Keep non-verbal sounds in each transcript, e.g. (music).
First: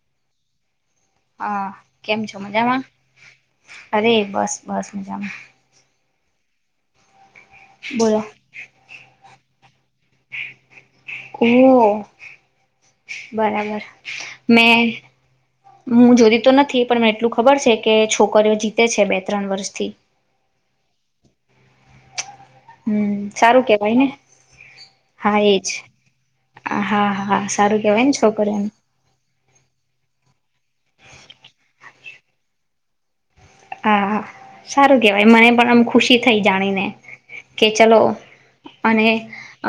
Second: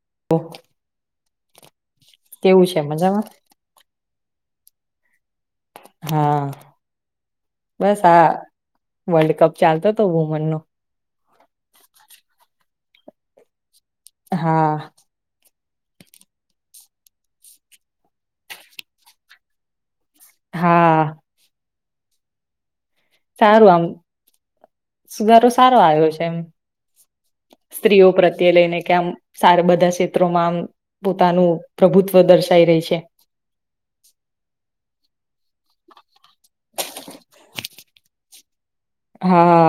(inaudible) હા કેમ છો કેવું છે મજામાં અરે બસ બસ મજામાં હા બસ બોલો આ વર્લ્ડ કપ ચાલતો હતો વુમન નો ઓહ બરાબર મેં હા હું જોતી તો નથી પણ મને એટલું ખબર છે કે છોકરીઓ જીતે છે બે ત્રણ વર્ષથી હા હમ સારું આમ કેવાય ને હા સુધારો એજ સારો આવ્યો છે એમ હા હા સારું કેવાય સ્ત્રીઓ ને પ્રત્યે છોકરીઓને લઈને કે આમ સારા બધા ક્ષેત્રોમાં આમ પોતાનું પ્રભુત્વ દર્શાઈ રહી છે હા સારુ કેવાય મને પણ આમ ખુશી થઈ જાણીને કે ચલો અને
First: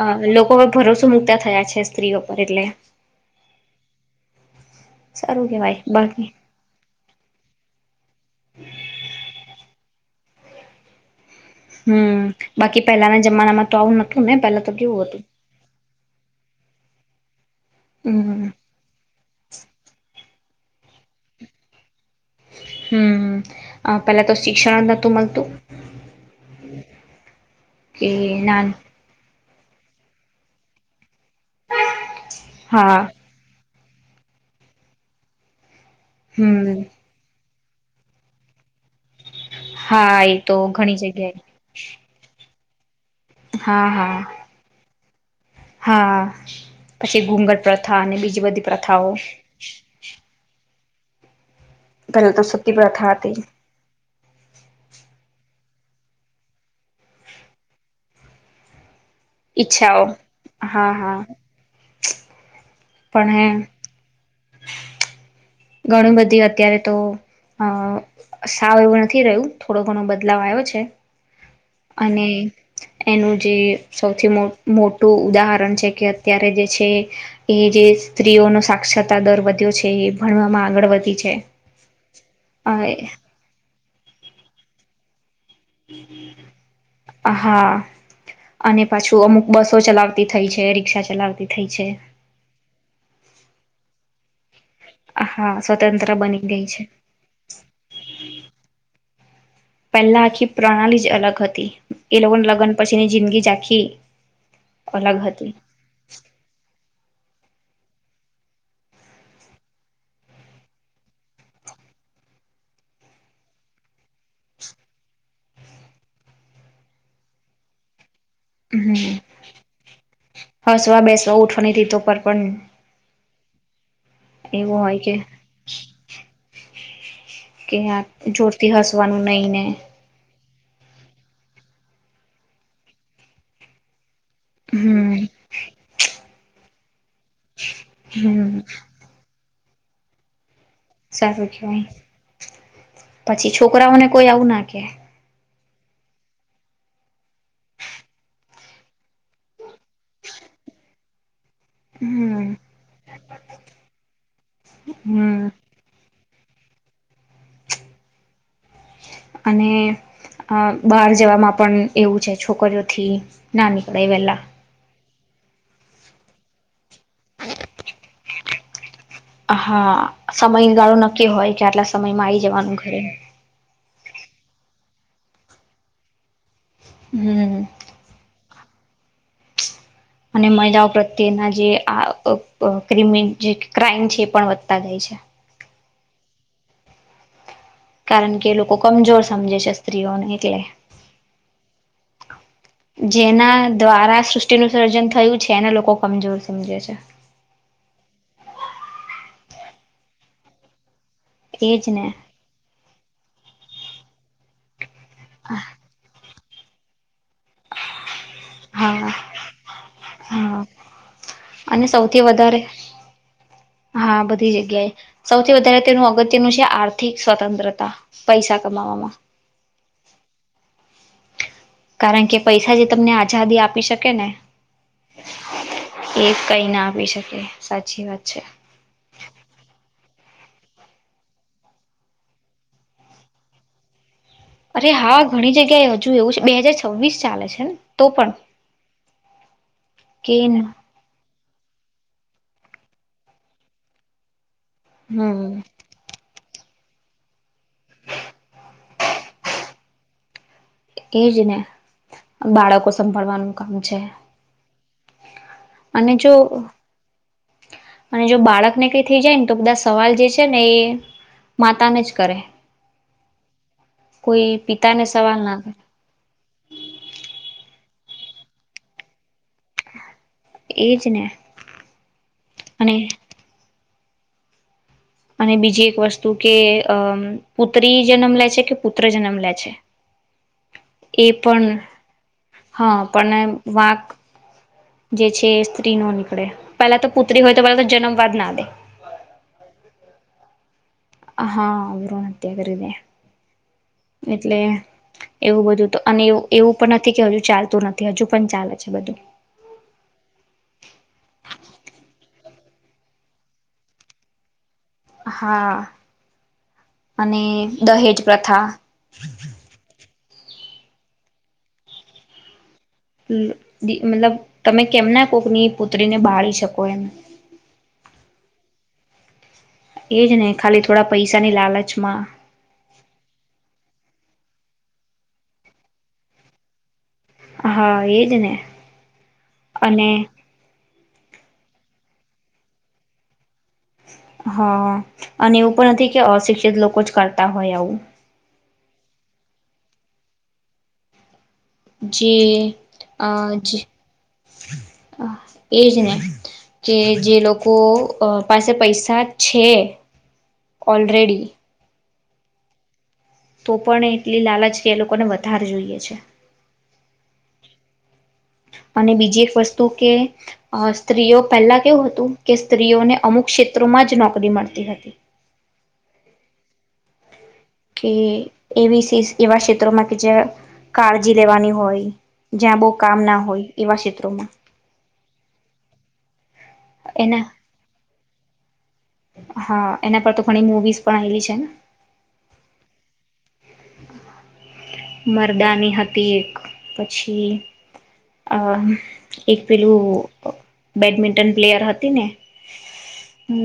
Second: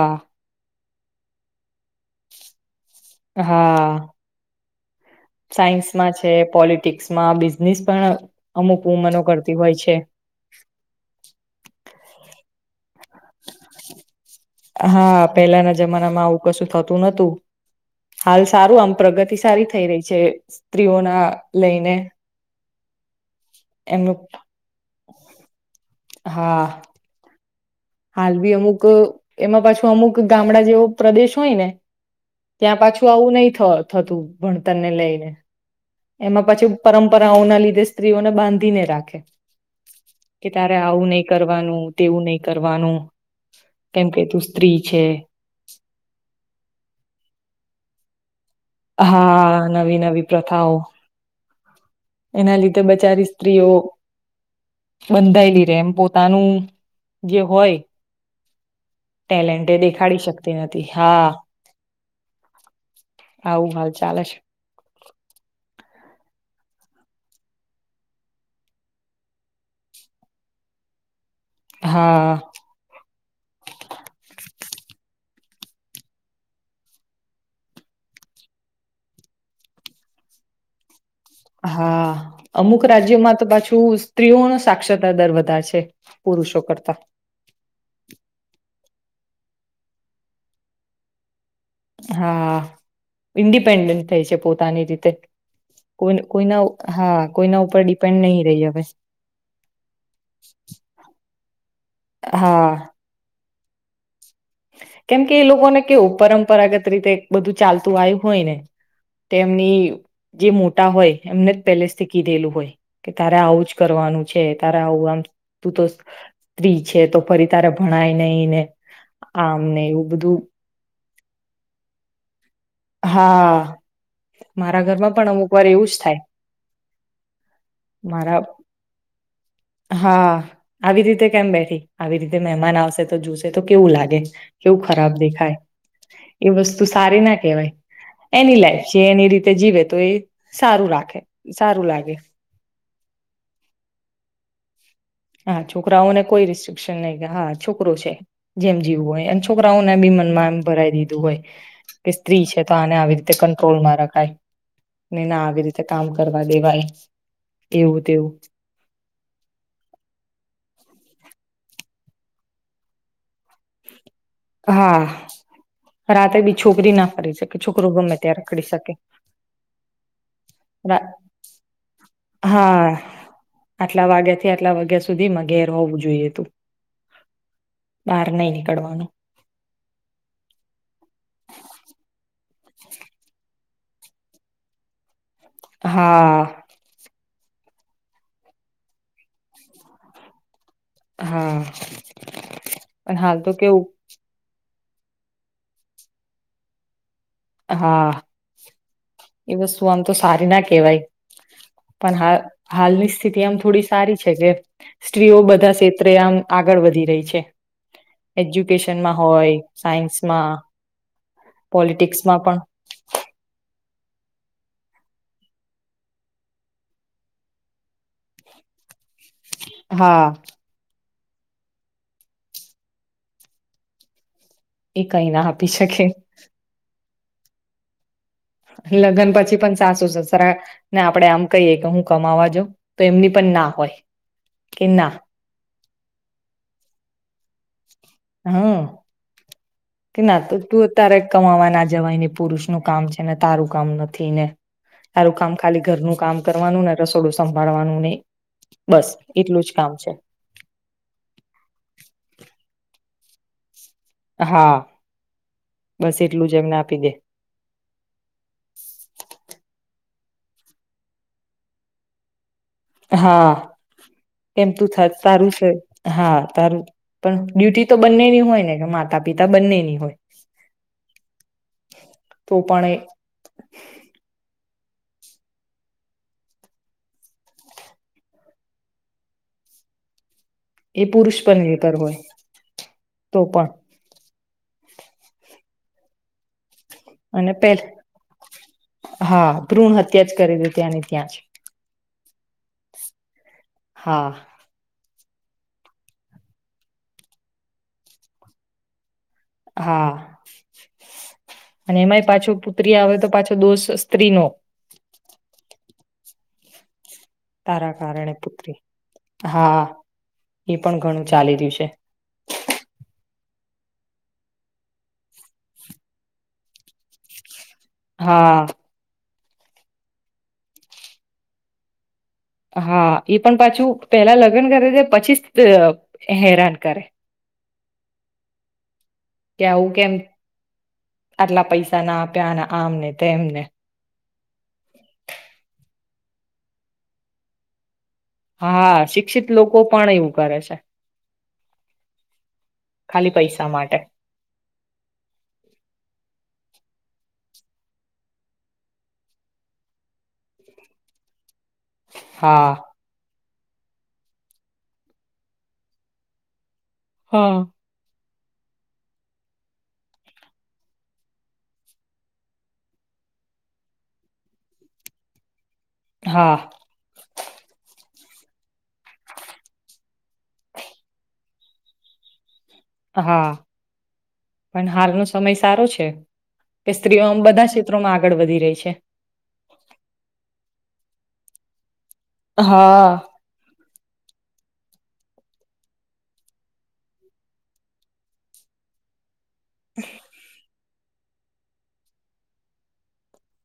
અ લોકો ભરોસો મુકતા થયા છે સ્ત્રીઓ પર એટલે હા સારું કેવાય સાયન્સમાં બાકી છે પોલિટિક્સ બિઝનેસ પણ અમુક વુંમનો કરતી હોય છે હમ બાકી પહેલાના જમાનામાં તો આવું નતું ને પેલા તો કેવું હતું હા પેલાના જમાનામાં આવું કશું થતું નતું હાલ હમ સારું આમ પ્રગતિ સારી થઈ રહી છે સ્ત્રીઓ ના લઈને (inaudible) હમ એમનું પેલા તો શિક્ષણ જ નતું મળતું હા. કે હાલ ભી ના અમુક. એમાં પાછું અમુક ગામડા જેવો. પ્રદેશ હોય ને ત્યાં હા પાછું આવું નહીં થય. થતું ભણતર ને લઈને. એમાં પછી હમ પરંપરાઓના લીધી. સ્ત્રીઓને બાંધીને રાખે. હા એ કે તો તારે ઘણી આવું નહી જગ્યાએ કરવાનું તેવું નહી. કરવાનું. હા કેમ હા કે તું સ્ત્રી છે. હા પછી ઘુંગર પ્રથ. થા અને બીજી બધી. પ્રથાઓ હા નવી નવી પ્રથાઓ. પેલા તો એના સતી લીધે પ્રથા બચારી હતી સ્ત્રીઓ બંધાઈ (unintelligible) જેમ પોતાનું જે હોય. ટેલેન્ટ એ ઈચ્છાઓ દેખાડી શકતી નથી હા પણ આવું હાલ ચાલે છે. ઘણી બધી અત્યારે તો અ સાવ એવું નથી રહ્યું થોડો ઘણો બદલાવ આવ્યો છે. અને હા એનું જે સૌથી મો મોટું. ઉદાહરણ છે કે અત્યારે જે છે એ જે સ્ત્રીઓનો સાક્ષરતા દર વધ્યો છે એ ભણવામાં આગળ વધી છે. હા અમુક રાજ્યોમાં તો પાછું. સ્ત્રીઓ નો સાક્ષરતા દર વધ હા અને (unintelligible) અમુક બસો ચલાવતી થઈ છે રિક્ષા ચલાવતી. થઈ છે. હા. ઈન્ડિપેન્ડન્ટ થાઈ છે. પોતાની રીતે હા સ્વતંત્ર કોઈ બની કોઈના ગઈ છે. હા કોઈના ઉપર ડિપેન્ડ નહી રહી હવે. પહેલા આખી પ્રણાલી જ અલગ. (inaudible) એ લોકો ને લગન હા પછી ની જિંદગી એ. કેમ કે એ લોકોને કેવું પરંપરાગત રીતે એક બધું ચાલતું આવ્યું હોય ને તો એમની જે મોટા હોય એમને જ પેલેસ થી કીધેલું હોય કે તારે આવું જ કરવાનું. છે તારા આવું તું તો સ્ત્રી છે તો ફરી તારે ભણાય નઈને. હમ હસવા બેસવા ઉઠવાની તી તો પર પણ હા. એવું મારા હોય ઘરમાં કે પણ અમુક વાર એવું જ થાય કે મારા જોરથી હસવાનું નઈ ને. હા આવી રીતે કેમ બેઠી આવી રીતે મહેમાન આવશે તો જોશે તો કેવું લાગે. કેવું ખરાબ હમ દેખાય એ વસ્તુ. સારી હમ એની લાઈ છે એની રીતે તે જીવ હતો એ સારું રાખે સારું લાગે. પછી છોકરાઓને કોઈ આવું ના કેે. હા છોકરાઓને કોઈ રિસ્ટ્રિકશન નહી હા છોકરો છે. જેમ જીવું હોય. છોકરો ને બી (unintelligible) મનમાંમ ભરાય દે દુબઈ. કે સ્ત્રી હમ છે. તો આને આવી રીતે કંટ્રોલમાં રખાય ના હમ આવી રીતે કામ કરવુ દે ભાઈ એવું તેવું. અને બહાર જવામાં પણ એવું છે છોકરીઓથી ના નીકળે વેલા. હા રાતે બી છોકરી ના કરીરી શકે છોકરોું ગમે ત્યાં રકડી શકે. હા સમયગાળો નક્કી હોય કે આટલા સમય મારી જવાનું હા ઘરે. આટલા વાગ્યા થી આટલા વાગ્યા સુધીમાં ઘેર હોવું જોઈએ તું. હમ (unintelligible) ચડનું (unintelligible) અને મહિલાઓ પ્રત્યેના જે આ ક્રિમિ જે ક્રાઈમ છે. એ પણ વધતા જાય છે. હા. કારણ કે એ લોકો કમજોર સમજે છે સ્ત્રીઓને એટલે. હા પણ હાલ તો જેના કેવું દ્વારા સૃષ્ટિનું. વિસર્જન થયું છે અનેને લોકો કમજોર સમજે છે. હા એ વસ્તુ આમ તો સારી ના કેહેવાય. એજ ને પણ હાલ હાલની એમ થોડી સારી કે સ્ત્રીઓ બધા ક્ષેત્રે આમ આગળ વધી રહી છે. હા એજ્યુકેશનમાં હોય સાયન્સમાં હા અને પોલિટિકસ સૌથી વધારે હા બધી જગ્યાએ સૌથી વધારે તેનું અગત્યનું છે આર્થિક સ્વતંત્રતા પૈસા કમાવામાં. હા કારણ કે પૈસા જે તમને આઝાદી આપી શકે ને. એ કઈ ના આપી શકે. ઓકે સાચી વાત છે. લગ્ન પછી પણ સાસુ છે સર ને આપડે આમ કહીએ કે હું કમાવા જો તો એમની પણ ના હોય. કે અરે ના હા ઘણી જગ્યાએ હજુ એવું છે બે હાજાર છવ્વીસ ચાલે છે. તો પણ. હા કે ના તો તું તારે કમાવા નાખ જવા ને પુરુષ નું કામ છે ને તારું કામ નથી ને. સારું કામ હમ ખાલી ઘરનું કામ કરવાનું નથી. રસોડું, સંભવાનું નહી બસ એટલું જ. કામ છે. એજ ને બાળકો સંભાળવાનું કામ, હા અને બસ જો એટલું જ એમને આપી દે અને જો બાળકને કઈ થઈ જાયને તો બધા સવાલ જે. છે ને એ માતાને જ કરે. હા. કોઈ કેમ તું થ પિતાને સવાલ તારું ના છે, કરે હા તારું પણ ડ્યુટી તો બંનેની હોય ને કે માતા પિતા બંનેની હોય. એજ ને તો પણ ને અને બીજી એક વસ્તુ કે અમ પુત્રી જન્મ લે છે, કે પુત્ર જન્મ લે છે. એ પુરુષ પર પણ નિર્ભર હોય હા પણ વાંક, જે છે સ્ત્રી નો નીકળે. પેલા તો પુત્રી અને હોય તો પે પેલા તો જન્મવાદ ના દે હા, ભ્રૂણ હત્યા જ કરી દી ત્યાની. હાવ બ્રુનહત્યા કરી દે હા એટલે એવું બધું તો અનેવ એવું પણ નથી, કે હજુ ચાલતું નથી હજુ પણ ચાલે છે બધું. હા, અને એમાંય પાછો પુત્રી આવે તો પાછો દોસ્ સ્ત્રીનો હા. અને તારા દહેજ કારણે પ્રથા, પુત્રી હા એ પણ ઘણું ચાલી રહયું છે. મતલબ તમે કેમના કોકની પુત્રીને બાળી શકો એમ. હા. એજ ને ખાલી થોડા પૈસાની લાલચમાં હા, એ પણ પાછું પેલા લગ્ન કરે પછી હેરાન કરે. હા, એ જને કે આવું કેમ? આટલા પૈસા ના આપ્યા અને આમને તેમને હા. અને એવું પણ નથી, કે અશિક્ષિત લોકો જ કરતા હોય, આવું હા, શિક્ષિત લોકો પણ એવું કરે છે. જી અ ખાલી જ પૈસા માટે એજ ને કે જે લોકો પાસે પૈસા છે, ઓલરેડી હા તો પણ એટલી લાલચ કે એ લોકોને વધારે જોઈએ છે, હા અને બીજી એક વસ્તુ કે અ સ્ત્રીઓ પહેલા કેવું હતું કે સ્ત્રીઓને અમુક ક્ષેત્રોમાં જ નોકરી મળતી હતી. હા કે એવી એવા ક્ષેત્રોમાં કે જ્યા કાળજી લેવાની હોય જ્યાં બહુ કામ ના હા હોય એવા ક્ષેત્રોમાં પણ હાલનો સમય સારો છે કે સ્ત્રીઓ એના આમ બધા ક્ષેત્રોમાં ગળ વધી રહી છે. વીસ પણ આવેલી છે ને હા. મરદાની હતી એક પછી અ એક પેલું. બેડમિન્ટન પ્લેયર હતી ને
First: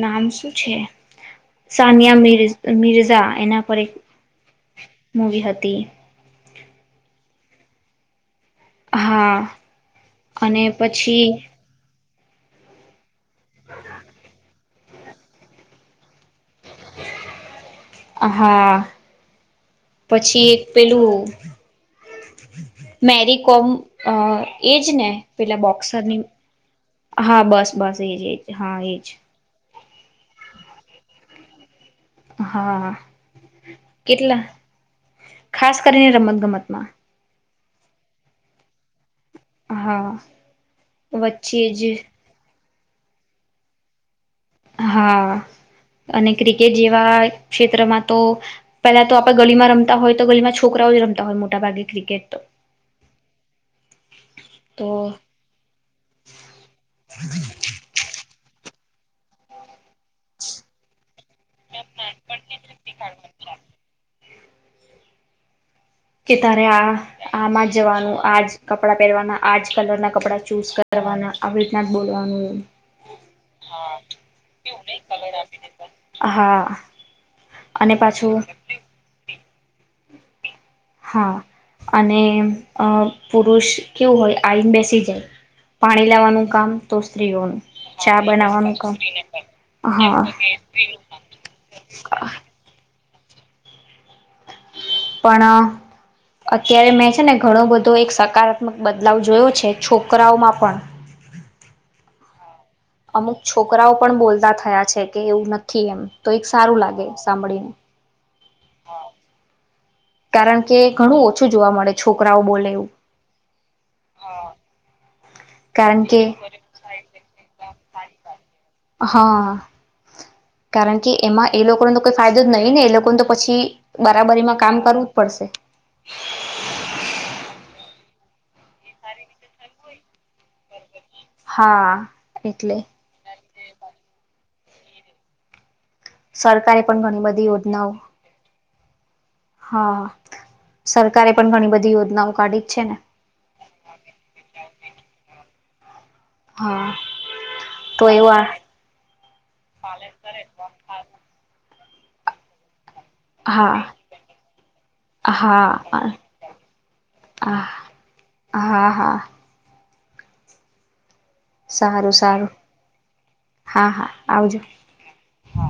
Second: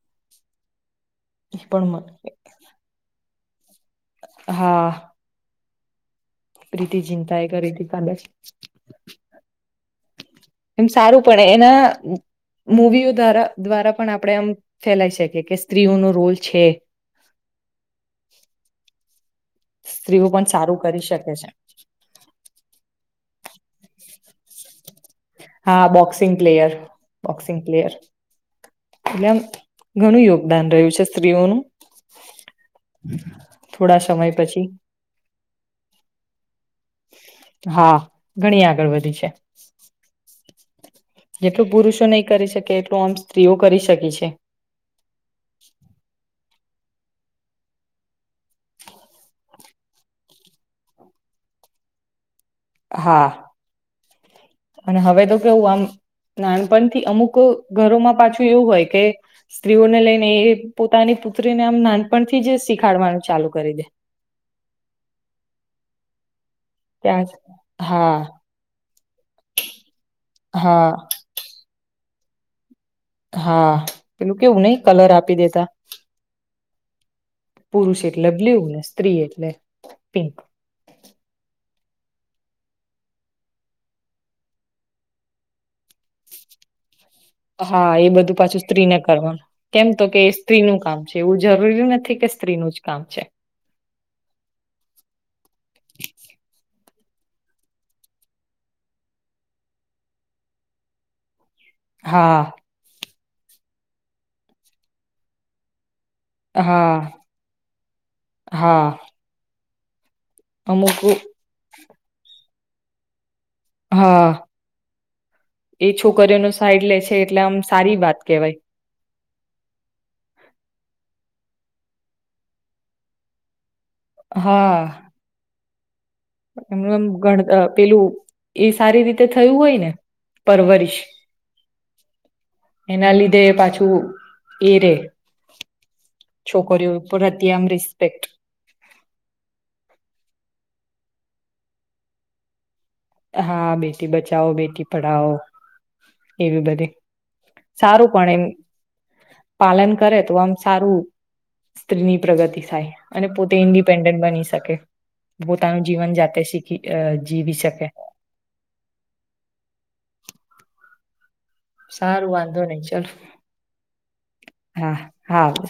નામ શું છે. એ પણ મ સાનિયા મિર્ઝ મિર્ઝા એના પરે (inaudible) મૂવી હતી. રીતિ ચિંતા એ કરી થી કાલે જ. હા. અને એમ સારું પછી પડે એના મૂવી. દ્વારા દ્વારા પણ આપડે એમ. ફેલાઈ શકે કે સ્ત્રીઓનો રોલ છે હા. સ્ત્રીઓ પણ પછી એક સારું કરી પેલું શકે છે મેરીકોમ અ એજ ને પેલા હા બોક્સરની બોક્સિંગ પ્લેયર હા બોક્સિંગ બસ પ્લેયર બસ એજ એજ હા એજ એટલે આમ ઘણું યોગદાન રહ્યું છે સ્ત્રીઓનું. હા થોડા સમય કેટલા પછી ખાસ કરીને રમત ગમતમાં. હા ઘણી આગળ વધી છે. હા. જેટલુ વચ્ચે જ પુરુષો નઈ કરી શક કે એટલું આમ સ્ત્રીઓ કરી શકી છે. હા અને ક્રિકેટ જેવા ક્ષેત્રમાં તો પેલા તો આપે ગલીમાં રમતા હોય તો ગલીમાં છોકરાઓ જ રમતા હોય મોટા ભાગે ક્રિકેટ તો. હા અને હવે તો કેવું આમ નાનપણથી અમુક ઘરોમાં પાછું એવું હોય કે સ્ત રીઓને લઈને એ પોતાની પુત્રીને આમ નાનપણથી જ શીખાડવાનું ચાલુ કરી દે. કે તારે આ ત્યાં આમાં જ હા જવાનું આ જ કપડાં પેરવાના આજ કલરના કપડા ચૂઝ હા કરવાના આવી રીતના બોલવાનું એવું. હા પેલું કેવું નઈ કલર આપી દેતા. હા અને પુરુષ એટલે પાછું બ્લુ સ્ત્રી એટલે પિન્ક. હા અને અ પુરુષ કેવું હોય આઈને બેસી જાય પાણી લેવાનું કામ તો સ્ત્રીઓનું હા એ ચા બધું પાછું બનાવાનું કામ સ્ત્રીને કરવાનું કેમ તો કે હા સ્ત્રીનું કામ છે એવું જરૂરી નથી કે સ્ત્રીનું જ કામ છે. પણ અત્યારે મેં છે ને ઘણો બધો એક સકારાત્મક બદલાવ જોયો છે છોકરાઓમાં પણ. હા. અમુક છોકરાઓ પણ બોલતા થયા છે કે એવું નથી એમ. તો એક સારું હા લાગે સાંભળીને. હા કારણ કે અમુક ઘણું ઓછું જોવા મળે છોકરાઓ બોલે. (inaudible) હા. એ કારણ કે છોકરીઓ ને સાઈડ લે છે એટલે આમ સારી વાત કેવાય. હા કારણ કે એમાં એ લોકોને તો કોઈ ફાયદો જ નહિને એ લોકોને તો પછી. બરાબરીમાં હા કામ કરવું જ પડશે. એમનું એમ ગણ અ પેલું એ સારી રીતે થયું હોય ને પરવરિશ હા એટલે. છું એરે સરકારે પણ ઘણી બધી યોજનાઓ રિસ્પેક્ટ હા સરકારે પણ ઘણી બધી યોજનાઓ કાઢી જ છે ને. હા બેટી બચાઓ બેટી પઢાઓ એવી બધી હા તો સારું પણ એમ એવા પાલન કરે તો આમ સારું સ્ત્રીની પ્રગતિ થાય અને પોતે હા ઇન્ડિપેન્ડન્ટ બની શકે પોતાનું હા જીવન જાતે શીખી જીવી હા શકે હા હા સારું સારું વાંધો નહી ચલ હા હા આવજો હા હુ